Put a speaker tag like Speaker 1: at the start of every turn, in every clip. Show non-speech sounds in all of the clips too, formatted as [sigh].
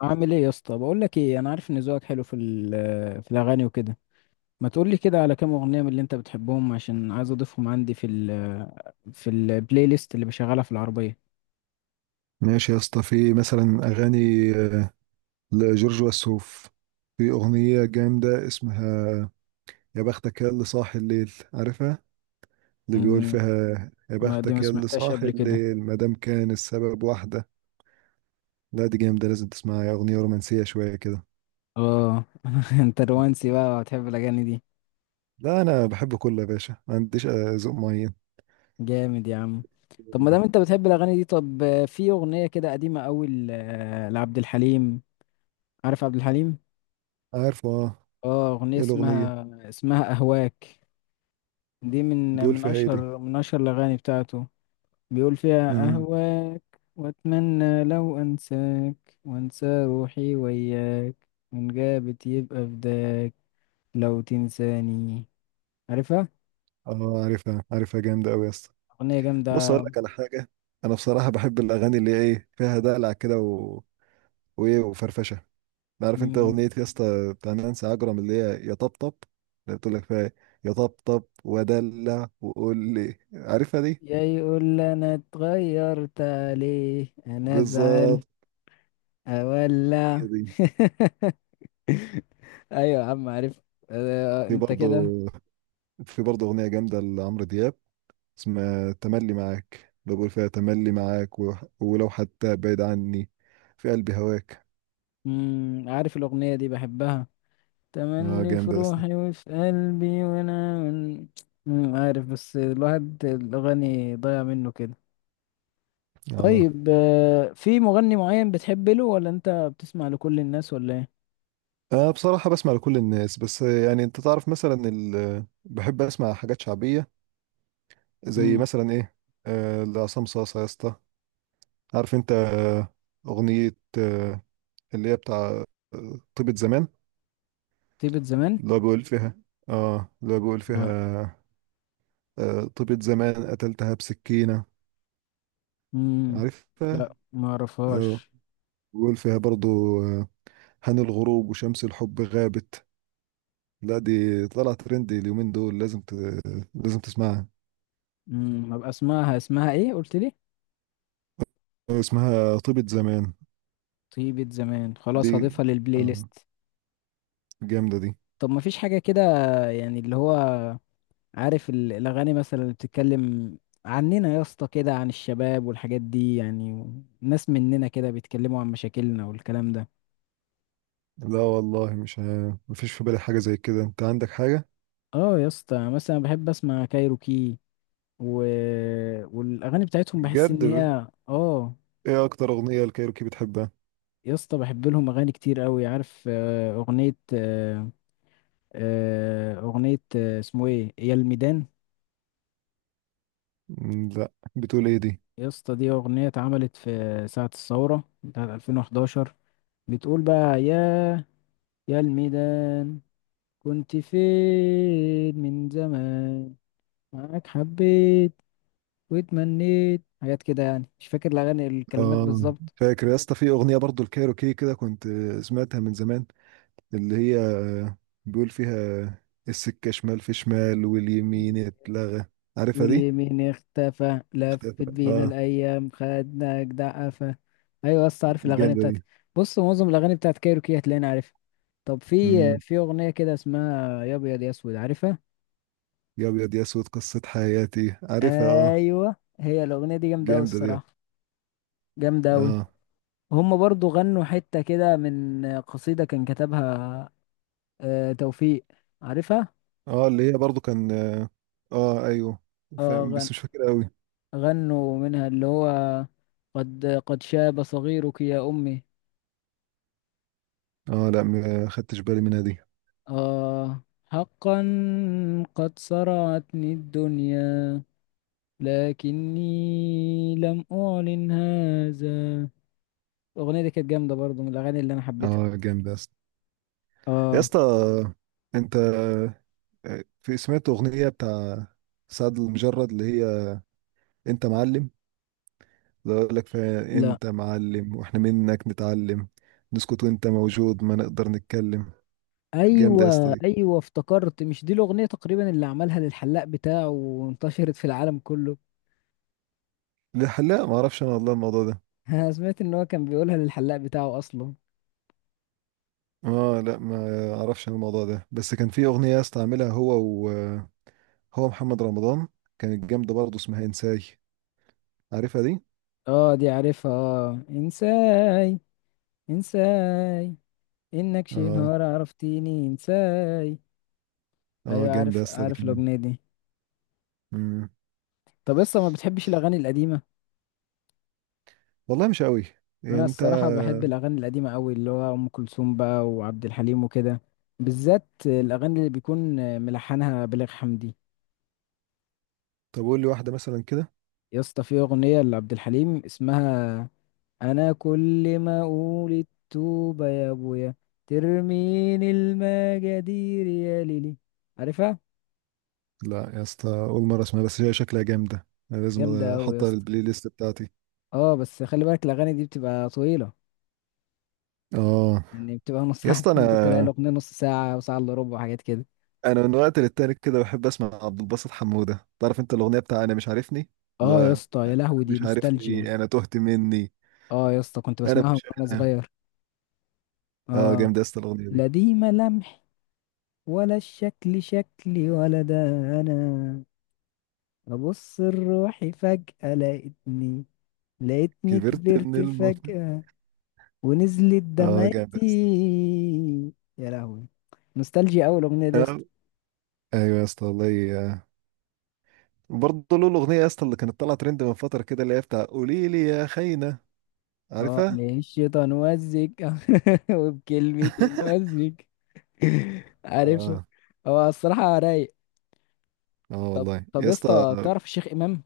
Speaker 1: عامل ايه يا اسطى؟ بقول لك ايه، انا عارف ان ذوقك حلو في في الاغاني وكده. ما تقول لي كده على كام اغنيه من اللي انت بتحبهم، عشان عايز اضيفهم عندي في ال آه، في البلاي ليست اللي بشغلها في العربيه.
Speaker 2: ماشي يا اسطى، في مثلا اغاني لجورج وسوف. في اغنيه جامده اسمها يا بختك يا اللي صاحي الليل، عارفها؟ اللي بيقول
Speaker 1: امم
Speaker 2: فيها يا
Speaker 1: ما دي ما
Speaker 2: بختك يا اللي
Speaker 1: سمعتهاش
Speaker 2: صاحي
Speaker 1: قبل كده.
Speaker 2: الليل ما دام كان السبب واحده. لا دي جامده، لازم تسمعها، يا اغنيه رومانسيه شويه كده.
Speaker 1: اه، [laughs] انت رومانسي بقى وهتحب الاغاني دي؟
Speaker 2: لا انا بحب كله يا باشا، ما عنديش ذوق معين.
Speaker 1: جامد يا عم. طب ما دام انت بتحب الاغاني دي، طب في اغنيه كده قديمه قوي لعبد الحليم. عارف عبد الحليم؟
Speaker 2: عارفه اه.
Speaker 1: اه، اغنيه
Speaker 2: ايه الاغنيه؟
Speaker 1: اسمها اهواك. دي من
Speaker 2: بيقول
Speaker 1: من
Speaker 2: فيها ايه دي؟
Speaker 1: اشهر الاغاني بتاعته. بيقول فيها:
Speaker 2: مم.
Speaker 1: أهواك، وأتمنى لو أنساك، وأنسى روحي وياك، وإن غابت يبقى فداك لو تنساني. عارفها؟
Speaker 2: اه، عارفها عارفها، جامده قوي يا اسطى.
Speaker 1: أغنية
Speaker 2: بص اقول
Speaker 1: جامدة.
Speaker 2: لك على حاجه. انا بصراحه بحب الاغاني اللي هي ايه، فيها دلع كده، وايه وفرفشه. عارف انت
Speaker 1: مم.
Speaker 2: اغنيه يا اسطى بتاع نانسي عجرم اللي هي يا طبطب. اللي بتقول لك فيها إيه؟ يا طبطب ودلع، وقول لي عارفها دي.
Speaker 1: يا يقول لي أنا اتغيرت عليه، أنا أزعل،
Speaker 2: بالظبط.
Speaker 1: أولع.
Speaker 2: هي دي.
Speaker 1: [laughs] أيوة يا عم، عارف. أه
Speaker 2: في
Speaker 1: أنت
Speaker 2: برضه
Speaker 1: كده.
Speaker 2: في برضه اغنيه جامده لعمرو دياب، اسمها تملي معاك، اللي بقول فيها تملي معاك ولو حتى بعيد عني، في قلبي هواك.
Speaker 1: مم، عارف الأغنية دي بحبها.
Speaker 2: اه
Speaker 1: تملي في
Speaker 2: جامده يا اسطى.
Speaker 1: روحي وفي قلبي وانا من... مم، عارف، بس الواحد الاغاني ضايع منه كده.
Speaker 2: اه،
Speaker 1: طيب في مغني معين بتحب له، ولا انت بتسمع لكل الناس، ولا ايه؟
Speaker 2: أنا بصراحة بسمع لكل الناس، بس يعني أنت تعرف مثلا بحب أسمع حاجات شعبية، زي
Speaker 1: امم.
Speaker 2: مثلا ايه. لعصام صاصا يا اسطى. عارف انت اغنية اللي هي بتاع طيبة زمان،
Speaker 1: تيبت زمان.
Speaker 2: اللي هو بيقول فيها اه اللي هو بيقول
Speaker 1: لا.
Speaker 2: فيها طيبة زمان قتلتها بسكينة.
Speaker 1: امم.
Speaker 2: عارفها
Speaker 1: لا ما
Speaker 2: اه.
Speaker 1: اعرفهاش.
Speaker 2: بيقول فيها برضو آه هان الغروب وشمس الحب غابت. لا دي طلعت ترند اليومين دول، لازم تسمعها.
Speaker 1: امم، ابقى اسمعها. اسمها ايه قلت لي؟
Speaker 2: اسمها طيبة زمان.
Speaker 1: طيبة زمان،
Speaker 2: دي
Speaker 1: خلاص هضيفها للبلاي
Speaker 2: آه
Speaker 1: ليست.
Speaker 2: جامدة دي.
Speaker 1: طب ما فيش حاجة كده يعني، اللي هو عارف الأغاني مثلا اللي بتتكلم عننا يا اسطى، كده عن الشباب والحاجات دي يعني، ناس مننا كده بيتكلموا عن مشاكلنا والكلام ده.
Speaker 2: لا والله، مش مفيش في بالي حاجة زي كده. انت عندك حاجة؟
Speaker 1: اه يا اسطى، مثلا بحب اسمع كايروكي، و... والاغاني بتاعتهم بحس
Speaker 2: بجد
Speaker 1: ان هي اه.
Speaker 2: ايه اكتر اغنية الكايروكي بتحبها؟
Speaker 1: يا اسطى بحب لهم اغاني كتير قوي. عارف آه، اغنية آه، آه، اغنية آه، اسمه ايه، يا الميدان.
Speaker 2: لا، بتقول ايه دي؟
Speaker 1: يا اسطى دي اغنية اتعملت في ساعة الثورة بتاعت 2011. بتقول بقى: يا الميدان، كنت فين من زمان، معاك حبيت واتمنيت حاجات كده يعني. مش فاكر الأغاني الكلمات
Speaker 2: اه،
Speaker 1: بالظبط.
Speaker 2: فاكر يا اسطى في اغنية برضو الكايروكي كده، كنت سمعتها من زمان، اللي هي بيقول فيها السكة شمال في شمال واليمين اتلغى. عارفها دي؟
Speaker 1: واليمين اختفى، لفت
Speaker 2: اختفى
Speaker 1: بينا
Speaker 2: اه.
Speaker 1: الأيام، خدنا جدع قفا. أيوة، بس عارف الأغاني
Speaker 2: جامدة
Speaker 1: بتاعتك،
Speaker 2: دي.
Speaker 1: بص، معظم الأغاني بتاعت كايروكي هتلاقيني عارفها. طب في،
Speaker 2: امم.
Speaker 1: في أغنية كده اسمها يا أبيض يا أسود، عارفها؟
Speaker 2: يا ابيض يا اسود قصة حياتي، عارفها اه.
Speaker 1: أيوة، هي الأغنية دي جامدة أوي
Speaker 2: جامدة دي.
Speaker 1: الصراحة. جامدة أوي.
Speaker 2: اه
Speaker 1: هما برضو غنوا حتة كده من قصيدة كان كتبها آه توفيق، عارفها؟
Speaker 2: اه، اللي هي برضو كان ايوه،
Speaker 1: اه،
Speaker 2: فاهم بس مش فاكر قوي.
Speaker 1: غنوا منها اللي هو: قد شاب صغيرك يا أمي،
Speaker 2: اه، لا، ما خدتش بالي منها دي.
Speaker 1: اه، حقا قد صرعتني الدنيا، لكني لم أعلن هذا. الأغنية دي كانت جامدة برضو من الأغاني اللي أنا حبيتها.
Speaker 2: اه جامد يا اسطى. يا
Speaker 1: اه.
Speaker 2: اسطى انت في سمعت اغنيه بتاع سعد المجرد اللي هي انت معلم، اللي اقول لك فيها
Speaker 1: لا.
Speaker 2: انت معلم واحنا منك نتعلم، نسكت وانت موجود ما نقدر نتكلم. جامده يا اسطى
Speaker 1: ايوه
Speaker 2: دي.
Speaker 1: ايوه افتكرت، مش دي الاغنيه تقريبا اللي عملها للحلاق بتاعه وانتشرت في العالم كله؟
Speaker 2: لا لا، ما اعرفش انا والله الموضوع ده.
Speaker 1: [laughs] انا سمعت ان هو كان بيقولها للحلاق بتاعه اصلا.
Speaker 2: اه، لا، ما اعرفش انا الموضوع ده، بس كان في اغنيه يا اسطى عاملها هو، هو محمد رمضان. كانت جامدة برضه، اسمها انساي. عارفها دي؟
Speaker 1: اه، دي عارفها، اه، انساي. انساي، انك شي
Speaker 2: اه
Speaker 1: نهار عرفتيني انساي.
Speaker 2: اه،
Speaker 1: ايوه
Speaker 2: جامدة
Speaker 1: عارف،
Speaker 2: يا اسطى دي
Speaker 1: عارف
Speaker 2: كمان.
Speaker 1: الاغنيه دي.
Speaker 2: مم.
Speaker 1: طب لسه ما بتحبش الاغاني القديمه؟
Speaker 2: والله مش قوي. يعني
Speaker 1: انا
Speaker 2: انت،
Speaker 1: الصراحه بحب الاغاني القديمه قوي، اللي هو ام كلثوم بقى وعبد الحليم وكده. بالذات الاغاني اللي بيكون ملحنها بليغ حمدي.
Speaker 2: طب قول لي واحدة مثلا كده.
Speaker 1: يا اسطى في اغنيه لعبد الحليم اسمها: انا كل ما اقول التوبه يا ابويا، ترميني المجادير يا ليلي. عارفها؟
Speaker 2: لا يا اسطى، اول مرة اسمها، بس هي شكلها جامدة، انا لازم
Speaker 1: جامدة أوي يا
Speaker 2: احطها
Speaker 1: اسطى.
Speaker 2: للبلاي ليست بتاعتي.
Speaker 1: اه، بس خلي بالك الأغاني دي بتبقى طويلة.
Speaker 2: اه
Speaker 1: يعني بتبقى نص
Speaker 2: يا
Speaker 1: ساعة.
Speaker 2: اسطى
Speaker 1: [laughs] ممكن تلاقي
Speaker 2: انا
Speaker 1: الأغنية نص ساعة، وساعة إلا ربع، وحاجات كده.
Speaker 2: انا من وقت للتاني كده بحب اسمع عبد الباسط حمودة، تعرف انت الاغنية بتاع انا مش عارفني؟
Speaker 1: اه يا
Speaker 2: لا،
Speaker 1: اسطى،
Speaker 2: أنا
Speaker 1: يا لهوي دي
Speaker 2: مش
Speaker 1: نوستالجيا.
Speaker 2: عارفني، انا تهت مني.
Speaker 1: اه يا اسطى كنت
Speaker 2: انا
Speaker 1: بسمعها
Speaker 2: مش
Speaker 1: وأنا
Speaker 2: انا.
Speaker 1: صغير.
Speaker 2: اه،
Speaker 1: اه.
Speaker 2: جامدة يا اسطى الاغنية دي.
Speaker 1: لا دي ملامح، ولا الشكل شكلي، ولا ده أنا. أبص لروحي فجأة لقيتني، لقيتني
Speaker 2: كبرت من
Speaker 1: كبرت
Speaker 2: الم.
Speaker 1: فجأة، ونزلت
Speaker 2: اه
Speaker 1: دمعتي.
Speaker 2: جامدة يا
Speaker 1: يا لهوي، نوستالجيا أوي الأغنية دي يا
Speaker 2: اسطى.
Speaker 1: اسطى.
Speaker 2: ايوه يا اسطى والله. برضه له الاغنيه يا اسطى اللي كانت طالعه ترند من فتره كده، اللي هي بتاع قولي لي يا خاينه.
Speaker 1: اه،
Speaker 2: عارفها؟
Speaker 1: للشيطان وزك. [laughs] وبكلمة
Speaker 2: [laughs]
Speaker 1: وزك. عارفها؟
Speaker 2: اه.
Speaker 1: [laughs] هو الصراحة رايق.
Speaker 2: اه والله
Speaker 1: طب
Speaker 2: يا
Speaker 1: يا
Speaker 2: اسطى.
Speaker 1: اسطى تعرف الشيخ إمام؟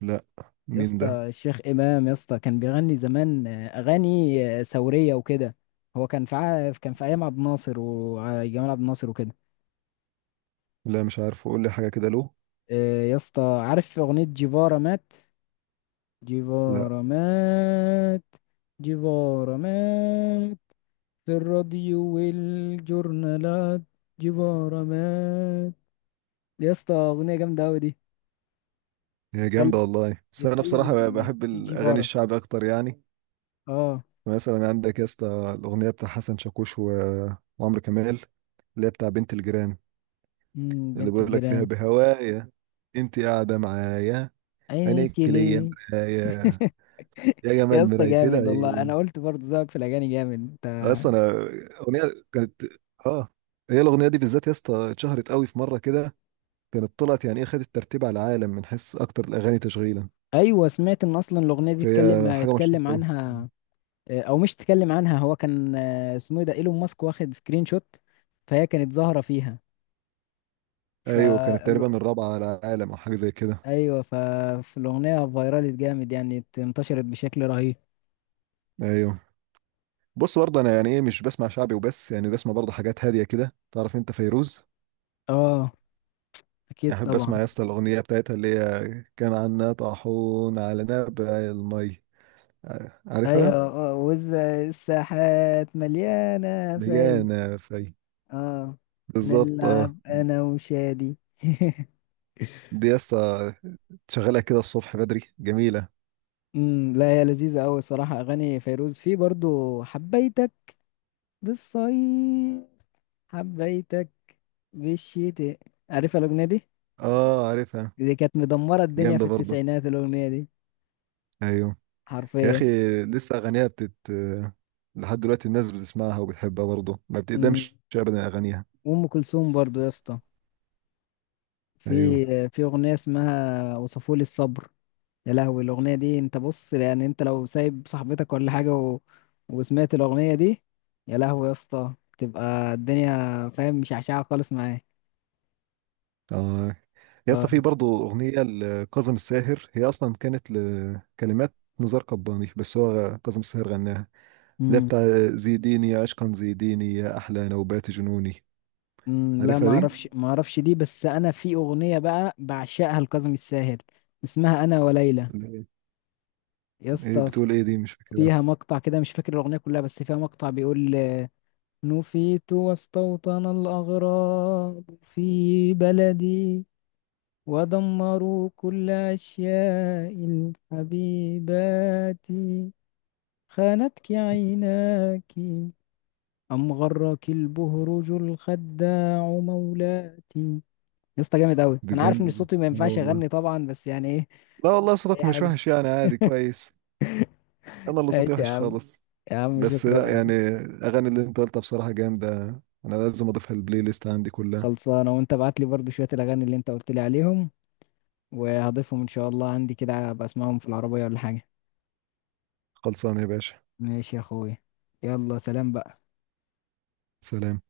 Speaker 2: لا،
Speaker 1: يا
Speaker 2: مين
Speaker 1: اسطى
Speaker 2: ده؟
Speaker 1: الشيخ إمام يا اسطى كان بيغني زمان أغاني ثورية وكده. هو كان في كان في أيام عبد الناصر وجمال عبد الناصر وكده.
Speaker 2: لا مش عارفه، قول لي حاجه كده له.
Speaker 1: يا اسطى عارف أغنية جيفارا مات؟
Speaker 2: لا
Speaker 1: جيفارا مات، جيفارا مات في الراديو والجورنالات، جيفارا مات. يا اسطى اغنيه جامده قوي دي.
Speaker 2: هي جامده
Speaker 1: بيتكلم
Speaker 2: والله، بس انا
Speaker 1: بيتكلم
Speaker 2: بصراحه
Speaker 1: عن
Speaker 2: بحب
Speaker 1: شي
Speaker 2: الاغاني
Speaker 1: جيفارا.
Speaker 2: الشعبي اكتر يعني.
Speaker 1: اه.
Speaker 2: مثلا عندك يا اسطى الاغنيه بتاع حسن شاكوش وعمرو كمال، اللي هي بتاع بنت الجيران،
Speaker 1: امم،
Speaker 2: اللي
Speaker 1: بنت
Speaker 2: بيقول لك فيها
Speaker 1: الجيران.
Speaker 2: بهوايا انت قاعده معايا،
Speaker 1: عينيك
Speaker 2: عينيك ليا
Speaker 1: ليه.
Speaker 2: مرايا، يا
Speaker 1: [laughs] يا
Speaker 2: جمال
Speaker 1: اسطى
Speaker 2: مراية
Speaker 1: جامد والله، انا
Speaker 2: العين.
Speaker 1: قلت برضه ذوقك في الاغاني جامد انت.
Speaker 2: اصلا انا اغنيه كانت اه هي الاغنيه دي بالذات يا اسطى اتشهرت قوي في مره كده. كانت طلعت يعني ايه، خدت ترتيب على العالم من حيث اكتر الاغاني تشغيلا،
Speaker 1: ايوه سمعت ان اصلا الاغنيه دي اتكلم
Speaker 2: فهي حاجه مشهوره
Speaker 1: اتكلم
Speaker 2: قوي.
Speaker 1: عنها. او مش اتكلم عنها، هو كان اسمه إيه ده، ايلون ماسك، واخد سكرين شوت، فهي كانت ظاهره فيها. ف
Speaker 2: ايوه كانت تقريبا الرابعه على العالم او حاجه زي كده.
Speaker 1: ايوه ففي الاغنيه فايرالت جامد، يعني انتشرت بشكل رهيب.
Speaker 2: ايوه، بص برضه انا يعني ايه، مش بسمع شعبي وبس، يعني بسمع برضه حاجات هاديه كده. تعرف انت فيروز؟
Speaker 1: اه، اكيد
Speaker 2: يعني احب
Speaker 1: طبعا.
Speaker 2: اسمع يا اسطى الاغنيه بتاعتها اللي هي كان عنا طاحون على نبع المي.
Speaker 1: ايوه،
Speaker 2: عارفها.
Speaker 1: اه، وز الساحات مليانه في.
Speaker 2: ديانا في.
Speaker 1: اه.
Speaker 2: بالظبط اه.
Speaker 1: نلعب انا وشادي. [laughs]
Speaker 2: دي يا اسطى شغالة كده الصبح بدري جميلة.
Speaker 1: امم، لا هي لذيذه قوي الصراحه. اغاني فيروز، في برضو حبيتك بالصيف، حبيتك بالشتاء. عارفه الاغنيه دي؟
Speaker 2: اه عارفها.
Speaker 1: دي كانت مدمره الدنيا في
Speaker 2: جامدة برضه.
Speaker 1: التسعينات الاغنيه دي.
Speaker 2: ايوه يا
Speaker 1: حرفيا.
Speaker 2: اخي، لسه اغانيها بتت، لحد دلوقتي الناس بتسمعها وبتحبها، برضه ما
Speaker 1: امم.
Speaker 2: بتقدمش ابدا اغانيها.
Speaker 1: وام كلثوم برضو يا اسطى،
Speaker 2: ايوه،
Speaker 1: في اغنيه اسمها وصفولي الصبر. يا لهوي الاغنيه دي، انت بص، يعني انت لو سايب صاحبتك ولا حاجه، و... وسمعت الاغنيه دي، يا لهوي يا اسطى تبقى الدنيا فاهم مشعشعه خالص معاك.
Speaker 2: اه يا
Speaker 1: اه.
Speaker 2: اسطى، في برضه اغنية لكاظم الساهر، هي اصلا كانت لكلمات نزار قباني، بس هو كاظم الساهر غناها، اللي هي
Speaker 1: امم.
Speaker 2: بتاع زيديني يا عشقا زيديني يا احلى نوبات جنوني.
Speaker 1: أمم، لا
Speaker 2: عارفها
Speaker 1: ما
Speaker 2: دي؟
Speaker 1: اعرفش ما اعرفش دي، بس انا في اغنيه بقى بعشقها لكاظم الساهر، اسمها انا وليلى.
Speaker 2: اللي هي-
Speaker 1: يا
Speaker 2: ايه
Speaker 1: اسطى
Speaker 2: بتقول ايه دي؟ مش فاكرها.
Speaker 1: فيها مقطع كده، مش فاكر الاغنيه كلها بس فيها مقطع بيقول: نفيت واستوطن الأغراب في بلدي، ودمروا كل أشياء الحبيبات، خانتك عيناك أم غرك البهرج الخداع مولاتي. يا اسطى جامد أوي.
Speaker 2: دي
Speaker 1: أنا عارف إن
Speaker 2: جامدة دي.
Speaker 1: صوتي ما
Speaker 2: اه
Speaker 1: ينفعش
Speaker 2: والله،
Speaker 1: أغني طبعا بس يعني إيه،
Speaker 2: لا والله
Speaker 1: أي
Speaker 2: صوتك مش
Speaker 1: حاجة.
Speaker 2: وحش يعني، عادي كويس. انا اللي
Speaker 1: ماشي
Speaker 2: صوتي
Speaker 1: يا
Speaker 2: وحش
Speaker 1: عم،
Speaker 2: خالص.
Speaker 1: يا عم
Speaker 2: بس
Speaker 1: شكرا
Speaker 2: لا
Speaker 1: يا
Speaker 2: يعني،
Speaker 1: عم.
Speaker 2: اغاني اللي انت قلتها بصراحة جامدة، انا لازم اضيفها البلاي ليست عندي كلها.
Speaker 1: خلصانة، وأنت ابعت لي برضو شوية الأغاني اللي أنت قلت لي عليهم، وهضيفهم إن شاء الله عندي كده، أبقى أسمعهم في العربية ولا حاجة.
Speaker 2: خلصانة يا باشا.
Speaker 1: ماشي يا أخويا، يلا سلام بقى.
Speaker 2: سلام.